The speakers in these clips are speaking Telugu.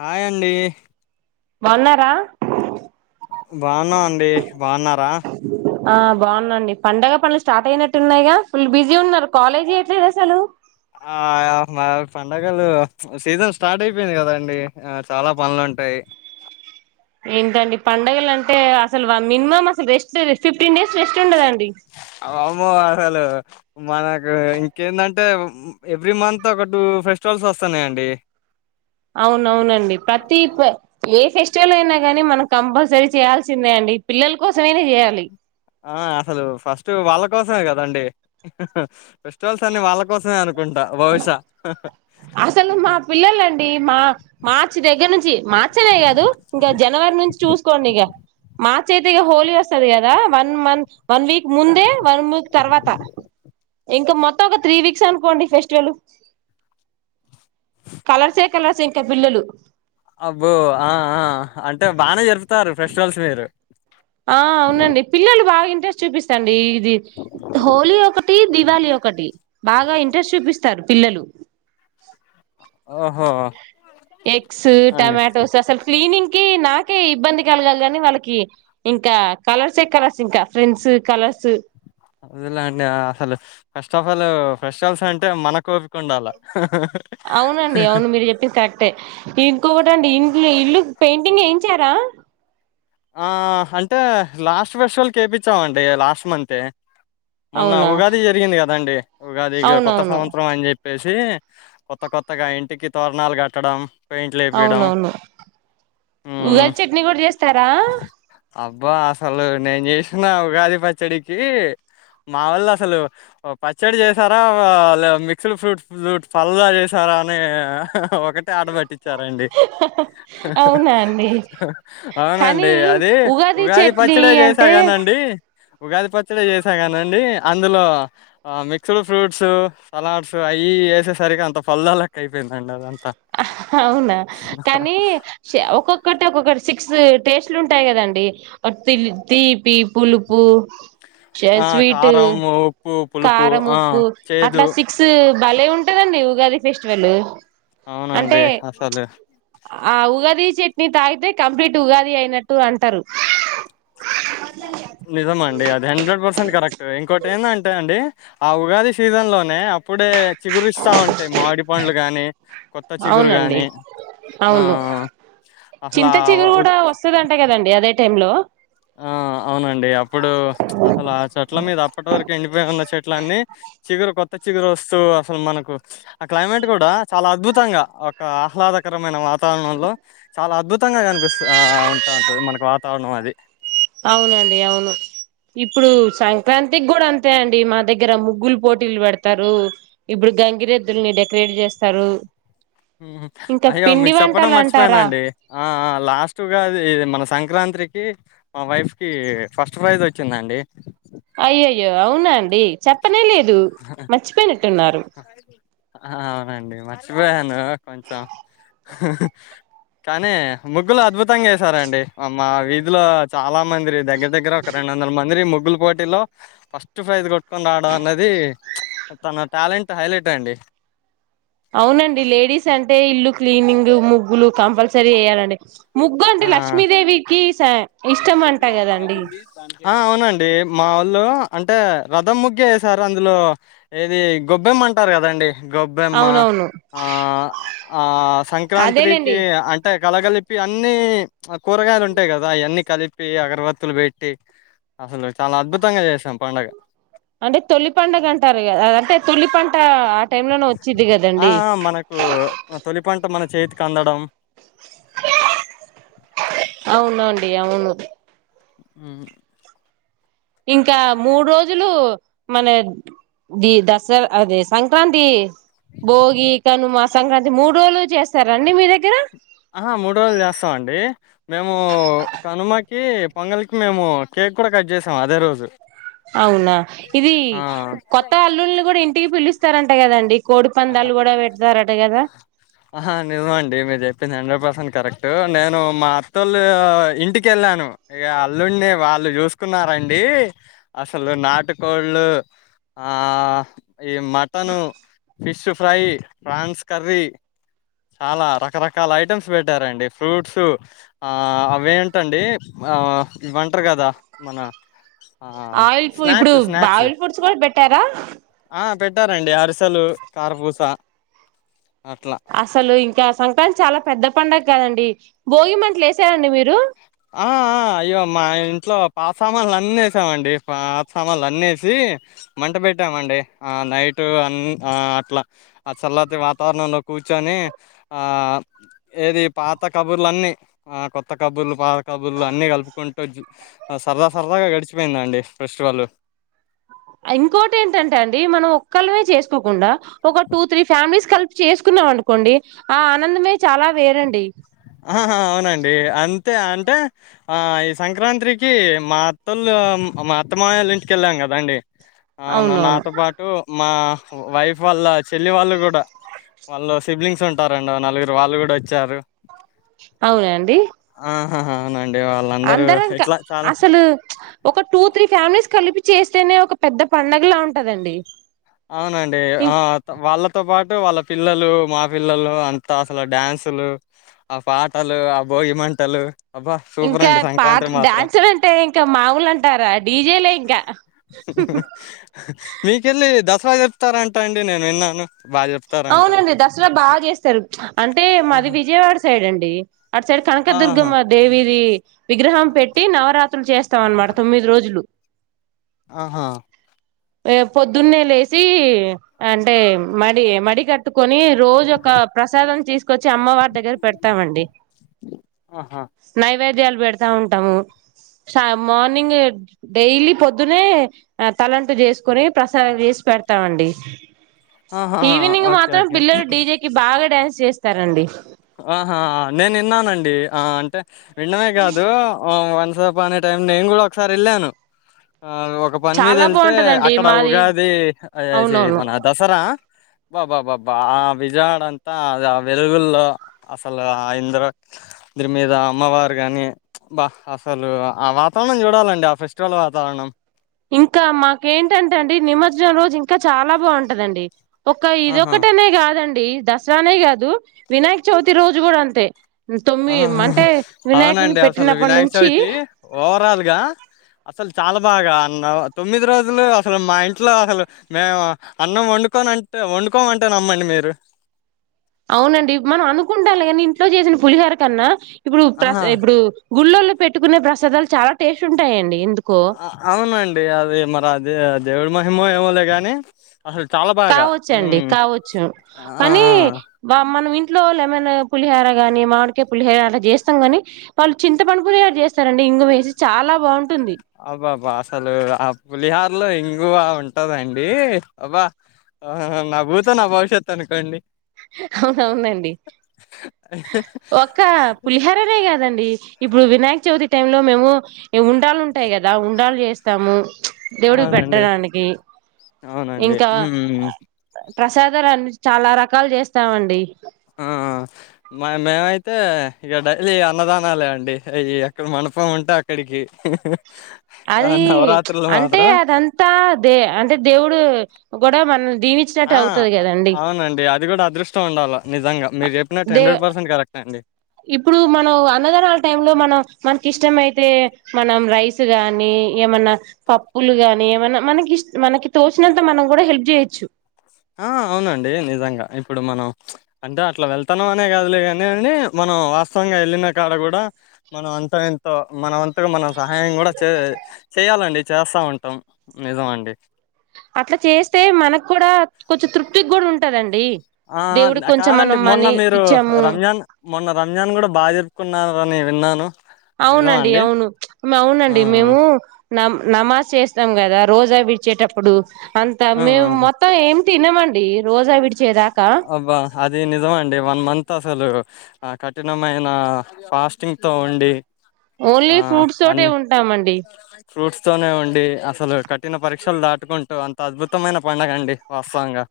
హాయండి బన్నారా బాగున్నావు అండి బాగున్నారా ఆ బాగున్నాండి పండగ పనులు స్టార్ట్ అయినట్టు ఉన్నాయిగా ఫుల్ బిజీ ఉన్నారు కాలేజ్ చేయట్లేదు అసలు ఆ మా పండగలు సీజన్ స్టార్ట్ అయిపోయింది కదండి చాలా పనులుంటాయి ఏంతండి పండడుగల అంటే అసలు మినిమం అసలు రెస్ట్ ఫిఫ్టీన్ డేస్ శ్రే ఉండదాండి మో అసలు మనకు ఇంకేంటంటే ఎవ్రీ మంత్ ఒక టూ ఫెస్టివల్స్ వస్తున్నాయంండి అవునవునండి ప్రతి ఏ ఫెస్ పల అయినా కానీ మనం కంపల్సరీ చేయాల్సిందే అండి పిల్లల కోసమైన చేయాలి ఆ అసలు ఫస్ట్ వాళ్ళ కోసమే కదండి ఫ ల్సన్ని వాళ్ళ కోసమే అనుకుంట బహుశా అసలు మా పిల్లలండి మా మార్చి దగ్గర నుంచి మార్చనే కాదు ఇంగ జనవరి నుంచి చూస్కొండి ఇక మా తే హోలీ ఒస్తది గదా వన్ మంత్ వన్ వీక్ ముందే వన్ ముూ తర్వాత ఇంక మోత్ త్తం ఒక త్రీ వీక్స్ అనుకోండి ఫెస్టివల్ కలర్సే కలర్స్ ఇంకా పిల్లలు అబ్బో ఆ ఆ అంటే బానే జరుపుతారు ఫెస్టివల్స్ మీరు ఆ అవునండి పిల్లలు బాగీ స్ట్ చూపిస్తండి ది హోలీ ఒకటి దివాళీ ఒకటి బాగా ఇంట్రెస్ట్ చూపిస్తారు పిల్లల్ ఒహో ఎగ్స్, టమాటోస్ అసల్ క్లీనిం కి నాకే ఇబ్బంది కలగాలి గాని వాళ్ళకి ఇంకా కలర్సే కలర్స్ ఇంకా ఫ్రెండ్స్ కలర్స్ అదేలెండి అసలు ఫస్ట్ ఆఫ్ ఆల్ ఫెస్టల్స్ అంటే మనకోపిక ఉండాల హుహు అవునండి అవును మీరు చెప్పింది కరెక్టే ఇంకోటండి ఇంట్ల్ ఇల్లు పెయింటింగ్ ఎయించారా ఆ అంటే లాస్ట్ ఫెస్టవ్ల్కి ఎపిచ్చామండి లాస్ట్ మంతే మొన్న అవునా ఉగాది జరిగింది కదండి ఉగాదిగ కొత్త అవునవును సంవత్సరం అని చెప్పేస్ దీ కొత్త కొత్తగా ఇంటికి తోర్ణాలు కట్టడం పెయింట్లు ఏపీయడం అవునవును ఉగాద్ చట్నీ గుడ చేస్తారా అబ్ బ్భా అసలు నేన్ చేశ్న ఉగాది పచ్చడికీ మా వల్ళ అసలు పచ్చడి చేసారా లే మిక్స్డ్ ఫ్రూట్ ఫ్రూట్ పల్డా చేసారా అని ఒక్ ఒకటే ఆడబట్టించారండి అవునా అండి అవునం టె కానీ అది ఉగాది చెట్లి పచ్చడే చేసా అంటే కనండీ ఉగాది పచ్ చ్చడ చేసాగానండి అందులో మిక్స్డ్ ఫ్రూట్సూ సలాడ్స్ అయ్యి ఎసేసరికి అంత పొల్ద లెక్క అయిపోయిందండి అదంత్ అవున కానీ ఒక్కొక్కటి ఒక్కొక్కట్ సిక్స్ టేస్ట్లు ఉంటాయి కదండి తి తీపి, పులుపు శ ఆ స్వీట్, కారం ఉప్పు పులుపు కారం, ఆ ఉప్పు అట్లా చేదు సిక్స్ భలే ఉంటదండి ఉగాది ఫెస్టివలు అంటే అవునండి అసలు ఆ ఉగాది చట్నీ తాగితే కంప్లీట్ ఉగాది అయినట్టు అంటారు నిజమ అండి అది హండ్రెడ్ పర్సెంట్ కరెక్ట్ ఇంకోటి ఏందంటే అండి ఆ ఉగాది సీజన్ లోనే అప్పుడే చిగురు ఇస్తా ఉంటాయి మామిడి పండ్లు కానీ కొత్త చిగురు అవునండి కానీ అవును మ్మ్ అసలా చింత చిగురు కూడా వస్తదంట కదండి అదే టైమ్ లో ఆ అవునండి అప్ ఇప్పుడు అసలు ఆ చ అట్ల మీద అప్పటి వరకు ఎండిపోయి ఉన్న చెట్ల అన్నీ చిగురు కొత్త చిగురు వస్తూ అసలు మనకు ఆ క్లైమేట్ కూడా చాలా అద్భుతంగా ఒక ఆహ్లాదకరమైన వాత్ తారణంలో చాలా అద్భుతంగా కనిపిస్త ఆ ఉంటా ఉంటుంది మనకి వాతావరణం అది అవునండి అవును ఇప్పుడు సంక్రాంతికి కూడా అంతే అండి మా దగ్గర ముగ్గులు పోటీలు పెడతారు ఇప్పుడు గంగిరెద్దుల్ని డెకరేట్ చేస్తారు మ్మ్ ఇంకా అయ్యో పిండి మీకు చెప్పడం వంటలు అంటారా మర్చిపోయానండి ఆ లాస్ట్ ఉగాది మన సంక్రాంత్రి కీ మా వైఫ్ కి ఫస్ట్ ప్రైజ్ వచ్చిందండి అయ్యయ్యో అవున అండి చెప్పనే లేద్ దు మర్చిపోయినట్టున్నారు అండి మర్చిపోయాను కొంచెం కానీ ముగ్గులు అద్భుతంగా వేశారండి మా వీధులో చాలా మందిరి దగ్గర దగ్గర ఒక రెండు వందల మంది ముగ్ ముగ్గుల పోటీలో ఫస్ట్ ప్రైజ్ కొట్టుకొని రావడం అనేది అది తన టాలెంట్ హైలైట్ అండి అవునండి లేడీస్ అంటే ఇల్లు క్లీనింగ్ ముగ్గులు కంపల్సరీ వెయ్యాలండి ఆ ఇష్టం అంట కదండి ఆ అవునండి మా వొళ్ళు అంటే రథం ముగ్గు వేశారు అందులో ఏది గొబ్బెమ్మ అంటారు కదండి గొబ్బెమ్మ అవునవును ఆ ఆ అదేలేండి సంక్రాంత్రికి అంటే కలగలిపి అన్ అన్ని కూరగాయలు ఉంటాయి కదా ఆయన్ని కలిపి అగరవత్తులు పెట్టి అసలు చాలా అద్భుతంగా చేసాం పండగ అంటే తొలి పండగ అంటారు కదా అంటే తొలి పంట ఆ టైమ్ లోనే వచ్చిది ఆ కదండి మనకు తొలిపంట మనక్ చేతికి అందడం అవునండి అవును మ్మ్ ఇంకా మూడు రోజులు మన ది దసరా అదే సంక్రాంతి భోగి కనుమ సంక్రాంతి మూడు రోజుల చేస్తారా అండి మీ దగ్గర ఆహా మూడు రోజులు చేస్తాం అండి మేము కనుమ కి పొంగలికి మేము కేక్ కూడా కట్ చేసాం అదే రోజు అవునా ఇది ఆ కొత్త అల్లుళ్ళని కూడా ఇంటికి పిలుస్తారన్ ట కదండి కోడి పందాలు కూడా పెడతారట కదా ఆహా నిజమండి మీరు చెప్పింది హండ్రెడ్ పర్సెంట్ కరెక్ట్ నేను మా అత్తలు ఇంటికి వెళ్ళాను ఇక అల్లుడిని వాళ్లు చూసుకున్నారండి అసలు నాటుకోళ్ళు ఆ ఆ ఈ mutton fish fry prawns curry చాలా రకరకాల ఐటమ్స్ పెట్టారండి ఫ్రూట్స్ ఆ అవే ఏంటండి ఆ ఇవంటారు కదా మన ఆ ఆయిల్ ఫ్ ఇప్పుడు స్నాక్స్ స్నాక్స్ ఆయిల్ ఫుడ్స్ కూడా పెట్టారా ఆ పెట్టారండి అరిసెలు కారపూస అట్లా అసలు ఇంకా సంక్రాంతి చాలా పెద్ద పండగ కదండి భోగి మంటలు వేసారండి మీరు ఆ ఆ అయ్యో మా ఇంట్లో పాత సామాన్లు అన్ని వేసామండి పాత సామాన్లు అన్నీ వేసి మంట పెట్టామండి ఆ నైటు అ ఆ అట్లా ఆ చల్లటి వాతావరణంలో కూర్చొని ఆ ఏది పాత కబుర్లు అన్నిీ ఆ కొత్త కబుర్లు పాత కబుర్లు అన్నీ కలుపుకుంటూ సరదా సరదాగా గడిచిపోయిందండి ఫెస్టివల్ కల్వే చేసుకోకుండా ఒక టూ త్రీ ఫ్యామిలీస్ కలిప్ చేసుకున్నాం అనుకోండి ఆ ఆనందమే చాలా వేరండి ఆహ అవునండి అంతే అంటే ఆ ఈ సంక్రాంత్రికి మాత్తలు మా అత్త మావయ్యాలు ఇంటికెళ్ళాం కదా అండి ఆ నా అవునవును నాతో పాటు మా వైఫ్ వాళ్ళ చెల్లి వాళ్ళు కూడా వాళ్ స్ సిబ్లింగ్స్ ఉంటారండి ఓ నలుగురు వాళ్ళు కూడా వచ్చారు అవునా అండి ఆ హా అవునా అందరం కా అసలు ఒక టూ త్రీ ఫ్యామిలీస్ కలిపి చేస్తేనే ఒక పెద్ద పండుగలా ఉంటదండి అవునండి ఇం ఆ వాళ్ళతో పాట్ టే వాళ్ళ పిల్లలు మా పిల్లలు అంతా అసలు డ్యాన్సులు ఆ పాటలు ఆ భోగిమంటలు ఇంకా పాట్ డ్యాన్సులు అంటే ఇంకా మాముూలు అంటారా డీజేలే ఇంకా ఎట్లా చెప్తారంట అండి నేను విన్నాను బాగా చెప్తారంట అవునండి దసరా బాగా చేస్తారు అంటే మాది ఆహా విజయవాడ సైడ్ అండి డి అట్ సైడ్ ఆహా కనకదుర్గమ్మ దేవిది విగ్రహం పెట్టి నవరాత్రులు చేస్తాం అనమాట తొమ్మిది రోజులు ఆహా ఏ పొద్దున్నే లేసి అంటే మడి మడి కట్టుకొని రోజు ఒక ప్రసాదం చేస్ కొచ్చే అమ్మవ దగ్గర పెడతామండి ఆహా నైవే వేద్యాలు పెడతా ఉంటాము షా మార్నింగ్ డైలీ పొద్దున్నే ఆ తల టు చేసుకుని ప్రసాదం చేసి పెడతామండి ఆహా ఈవినింగ్ ఓకే మాత్రం ఓకే పిల్లలు డీజేకిి బాగా డ్యాన్స్ చేస్తారండి ఆహా నేను యిన్నానండి ఆ అంటే విన్నమే కాదు ఆ వన్ సపానే టైం నేను కూడా ఒకసారి వెళ్ళాను ఆ ఒక పని మీద చాలా యెళ్తే బాగుంటదండి అక్కడ మాది ఉగాది ఆ చి అవునవును మన దసరా బాబా బాబా ఆ విజయవాడ అంతా ఆ వెలుగుల్లో అసలు ఆ ఇంద్రాద్రి మీద అమ్మవారు కాని బా అసలు ఆ వాతావరణం చూడాలండి ఆ ఫెస్టివల్ వాతావరణం ఇంకా మాకేంటంటే అండి నిమజ్జనం రోజు ఇంకా చాలా బాగుంటదండి ఒక ఆహా ఇదొకటనే కాదన్ డి దసరానే కాదు వినాయక చవితి రోజు కూడా అంతే తొమ్మిది ఆహాహా అంటే వినాయకుని అవునండి అసలు పెట్టినప్పటి వినాయక నుంచి చవితి ఓవరాల్గా అసలు చాలా బాగా అన్నం తొమ్మిది రోజులు అసలు మా ఇంట్లో అసలు మేము అన్నం వండుకొనంటే వండుకోమంటే నమ్మండి మీరు అవునండి మనం అనుకుంటాలి కానీ ఇంట్లో చేసిన పులిహార కన్నా ఇప్పుడు ప్రస్ ఆహా ఇప్పుడు గుళ్ళలో పెట్టుకునే ప్రసాదాలు చాలా టేస్ట్ ఉంటాయండి ఎందు అవునండి అది మరి అదే దేవుడి మహిమో ఏమోలే కాని కావచ్చండి కావచ్చు ఆ కానీ మనం ఇన్ ట్లో లెమన్ పులిహార కాని మామిడికాయ పులిహార అలా చేస్తాం కాని వాళ్ళు చింత పండు పులిహార చేస్తారండి ఇంగువేసి చాలా బాగున్ అబ్బాబ్బా అసలు ఆ పులిహా ర్లో ఇంగువా ఉంటదండి అబ్బా ఆహా నాభూతో నా భవిష్యత్ అనుకోండి అవునవునండి ఒక పులిహరనేే కాదండి ఇప్పుడు వినాయక చవితి టైం లో మేము ఉండ్రాళ్ళు ఉంటాయి కదా ఉండ్రాళ్ళు చేస్తాము దేవుడికి అవునండి పెట్టడానికి అవునండి ఇంకా ఉమ్ ప్రసాదరాలు చాలా రకాలు చేస్తామండి మా మేమైతే ఇక డైలీ అన్నదానాలే అండి అవి ఎక్కడ మండపం ఉంటే అక్కడికి ఆ అది నవరాత్రులు అంటే మాత్రం అదంతా దే అంటే దేవుడు కూడా మన్ ఆ అవునండి అది కూడా అదృష్టం ఉండాల నిజంగా మీరు చెప్పినట్టు డే హండ్రెడ్ పర్సెంట్ కరెక్ట్ అండి ఇప్పుడు మనం అన్నదానాల టైంలో మనం మనకి ఇష్టమయి తే మనం రైస్ గానీ ఏమన్నా పప్పులు గానీ ఏమన్నా మనకిస్ మనకి తోచినంత మనం కూడా హెల్ప్ చేయొచ్చు ఆ అవునండి నిజంగా ఇప్పుడు మనం అంటే అట్లా వెళ్తాన్నాం అనే కాదులే గాని అండి మనం వాస్తవంగా వెళ్ళిన కాడ కూడా మనం అంత ఇంతో మన వంతకు మనం సహాయం కూడా చే చేయాలండి చేస్తా ఉంటాం నిజం అండి అట్లా చేస్తే మనకు కూడా కొచ్చె తృప్తికి కూడా ఉంటదండి ఆ ఆ దేవుడికి న కొంచెం కాదండి మనం మొన్న మనీ మీరు ఇచ్చాము రంజాన్ మొన్న రంజాన్ కూడా బాగా జరుపుకున్ కున్నార్ వని విన్నాను నిజమా అవునండి అండి? అవును ఆ! అవునండి మేము నమ్ నమాజ్ చేస్తాం కదా రోజా విడిచేటప్పుడు అంతా ఆ! మేమ్ మొత్తం ఎం తినమండి రోజా విడిచేదా అబ్బా అది నిజం అండి వన్ మంత్ అసలు ఆ కఠినమైన ఫాస్టింగ్ తో ఉండి ఆ ఓన్లీ ఫ్రూట్స్ తోటే అన్ని ఉంటామండి ఫ్రూట్స్ తోనే ఉండి అసలు కట్ ట్టిన పరీక్షలు దాటుకుంటూ అంత అద్భుతమైన పండగండి వాస్తవంగా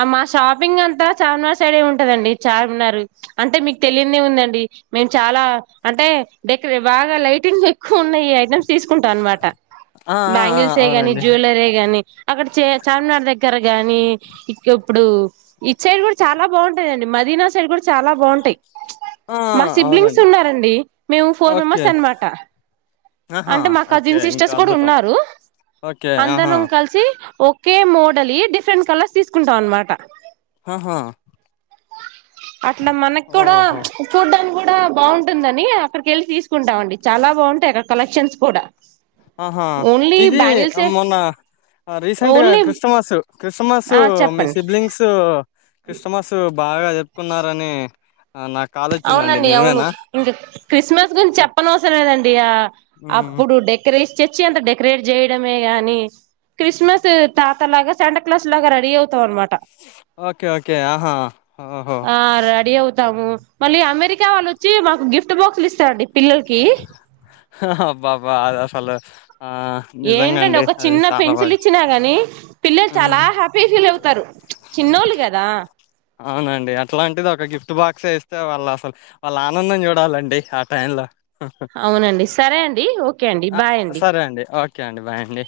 ఆ మా షాపింగ్ అంతా చార్మినార్ సైడే ఉంటదండి చార్మినార్ అంటే మీకు తెలియందేముందండి మేము చాలా అంటే డెకరే బాగా లైటింగ్ ఎక్కువ ఉన్నాయి ఐటమ్స్ తీసుకుంటాం అనమాట ఆ ఆ ఆ బ్యాంగిల్సే గాని అవునండి జ్యువెలరీ గాని అక్కడ చే చార్మినార్ దగ్గర గాని ఇప్పుడు ఇటు సైడ్ కూడా చాలా బాగుంటాందండి మదీనా సైడ్ కూడా చాలా బావుంటాయ్ ఆ మా సిబ్లింగ్స్ అవునండి ఉన్నారండి మేము ఫోర్ ఓకే మెంబర్స్ అనమాట ఆహా అంటే మా ఓకే కజిన్ ఇంకా సిస్టర్స్ కూడా అద్భుతం ఉన్నారు ఓకే ఆహా అందరం కలిసి ఓకె మోడల్ డిఫరెంట్ కలర్స్ తీస్ కుంటాం అన్నమాట ఆ హా అట్లా మనకు కూడా చూడ్డానికి గూడా బావుంటుందని అక్కడికెళ్ళి తీసుకుంటాం అండి చాలా బాగుంటాయ్ అక్కడ కలెక్షన్స్ కూడా ఆహా ఓన్లీ ఇది బ్యాంగిల్సే మొన్న రీసెంట్గా ఓన్లీ క్రిష్ణమాస్ క్రిస్మస్ ఆ మీ చెప్పండి సిబ్లింగ్స్ క్రిస్ట్ మస్ బాగా చెప్పుకున్నారని అవునండి అవును ఇంక క్రిస్మస్ గురించి చెప్పనవసరం లేదండి ఆ హ్మ్. అప్పుడు డెకరేష్ చర్చి ఎంత డెకరేట్ చేయడమే గాని క్రిస్మస్ తాత లాగా శాంట క్లాస్ లాగా రెడీ అవుతాం అనమాట ఓకే ఓకే ఆహా ఓ ఓ హో టాము మళ్ళీ అమెరికా వాళ్ళు వచ్చి మాకు గిఫ్ట్ బాక్సులు ఇస్తారండి పిల్లలకి బాబా అసలు ఏంటండి ఒక చిన్న పెన్సిల్ బాగా ఇచ్చినా గాని పిల్లలు చాలా హ్మ్. హ్యాపీగ ఫీల్ అవుతారు చిన్నోళ్ళు కదా అవునండి అట్లాంటిది ఒక గిఫ్ట్ బాక్సే ఇస్తే వాళ్ళు అసలు వాళ్ళ ఆనందం చూడాలండి ఆ టైమ్ లో అవునండి సరే అండి ఓకే అండి ఆ! బాయ్ అండి సరే ఓకే అండి బాయ్ అండి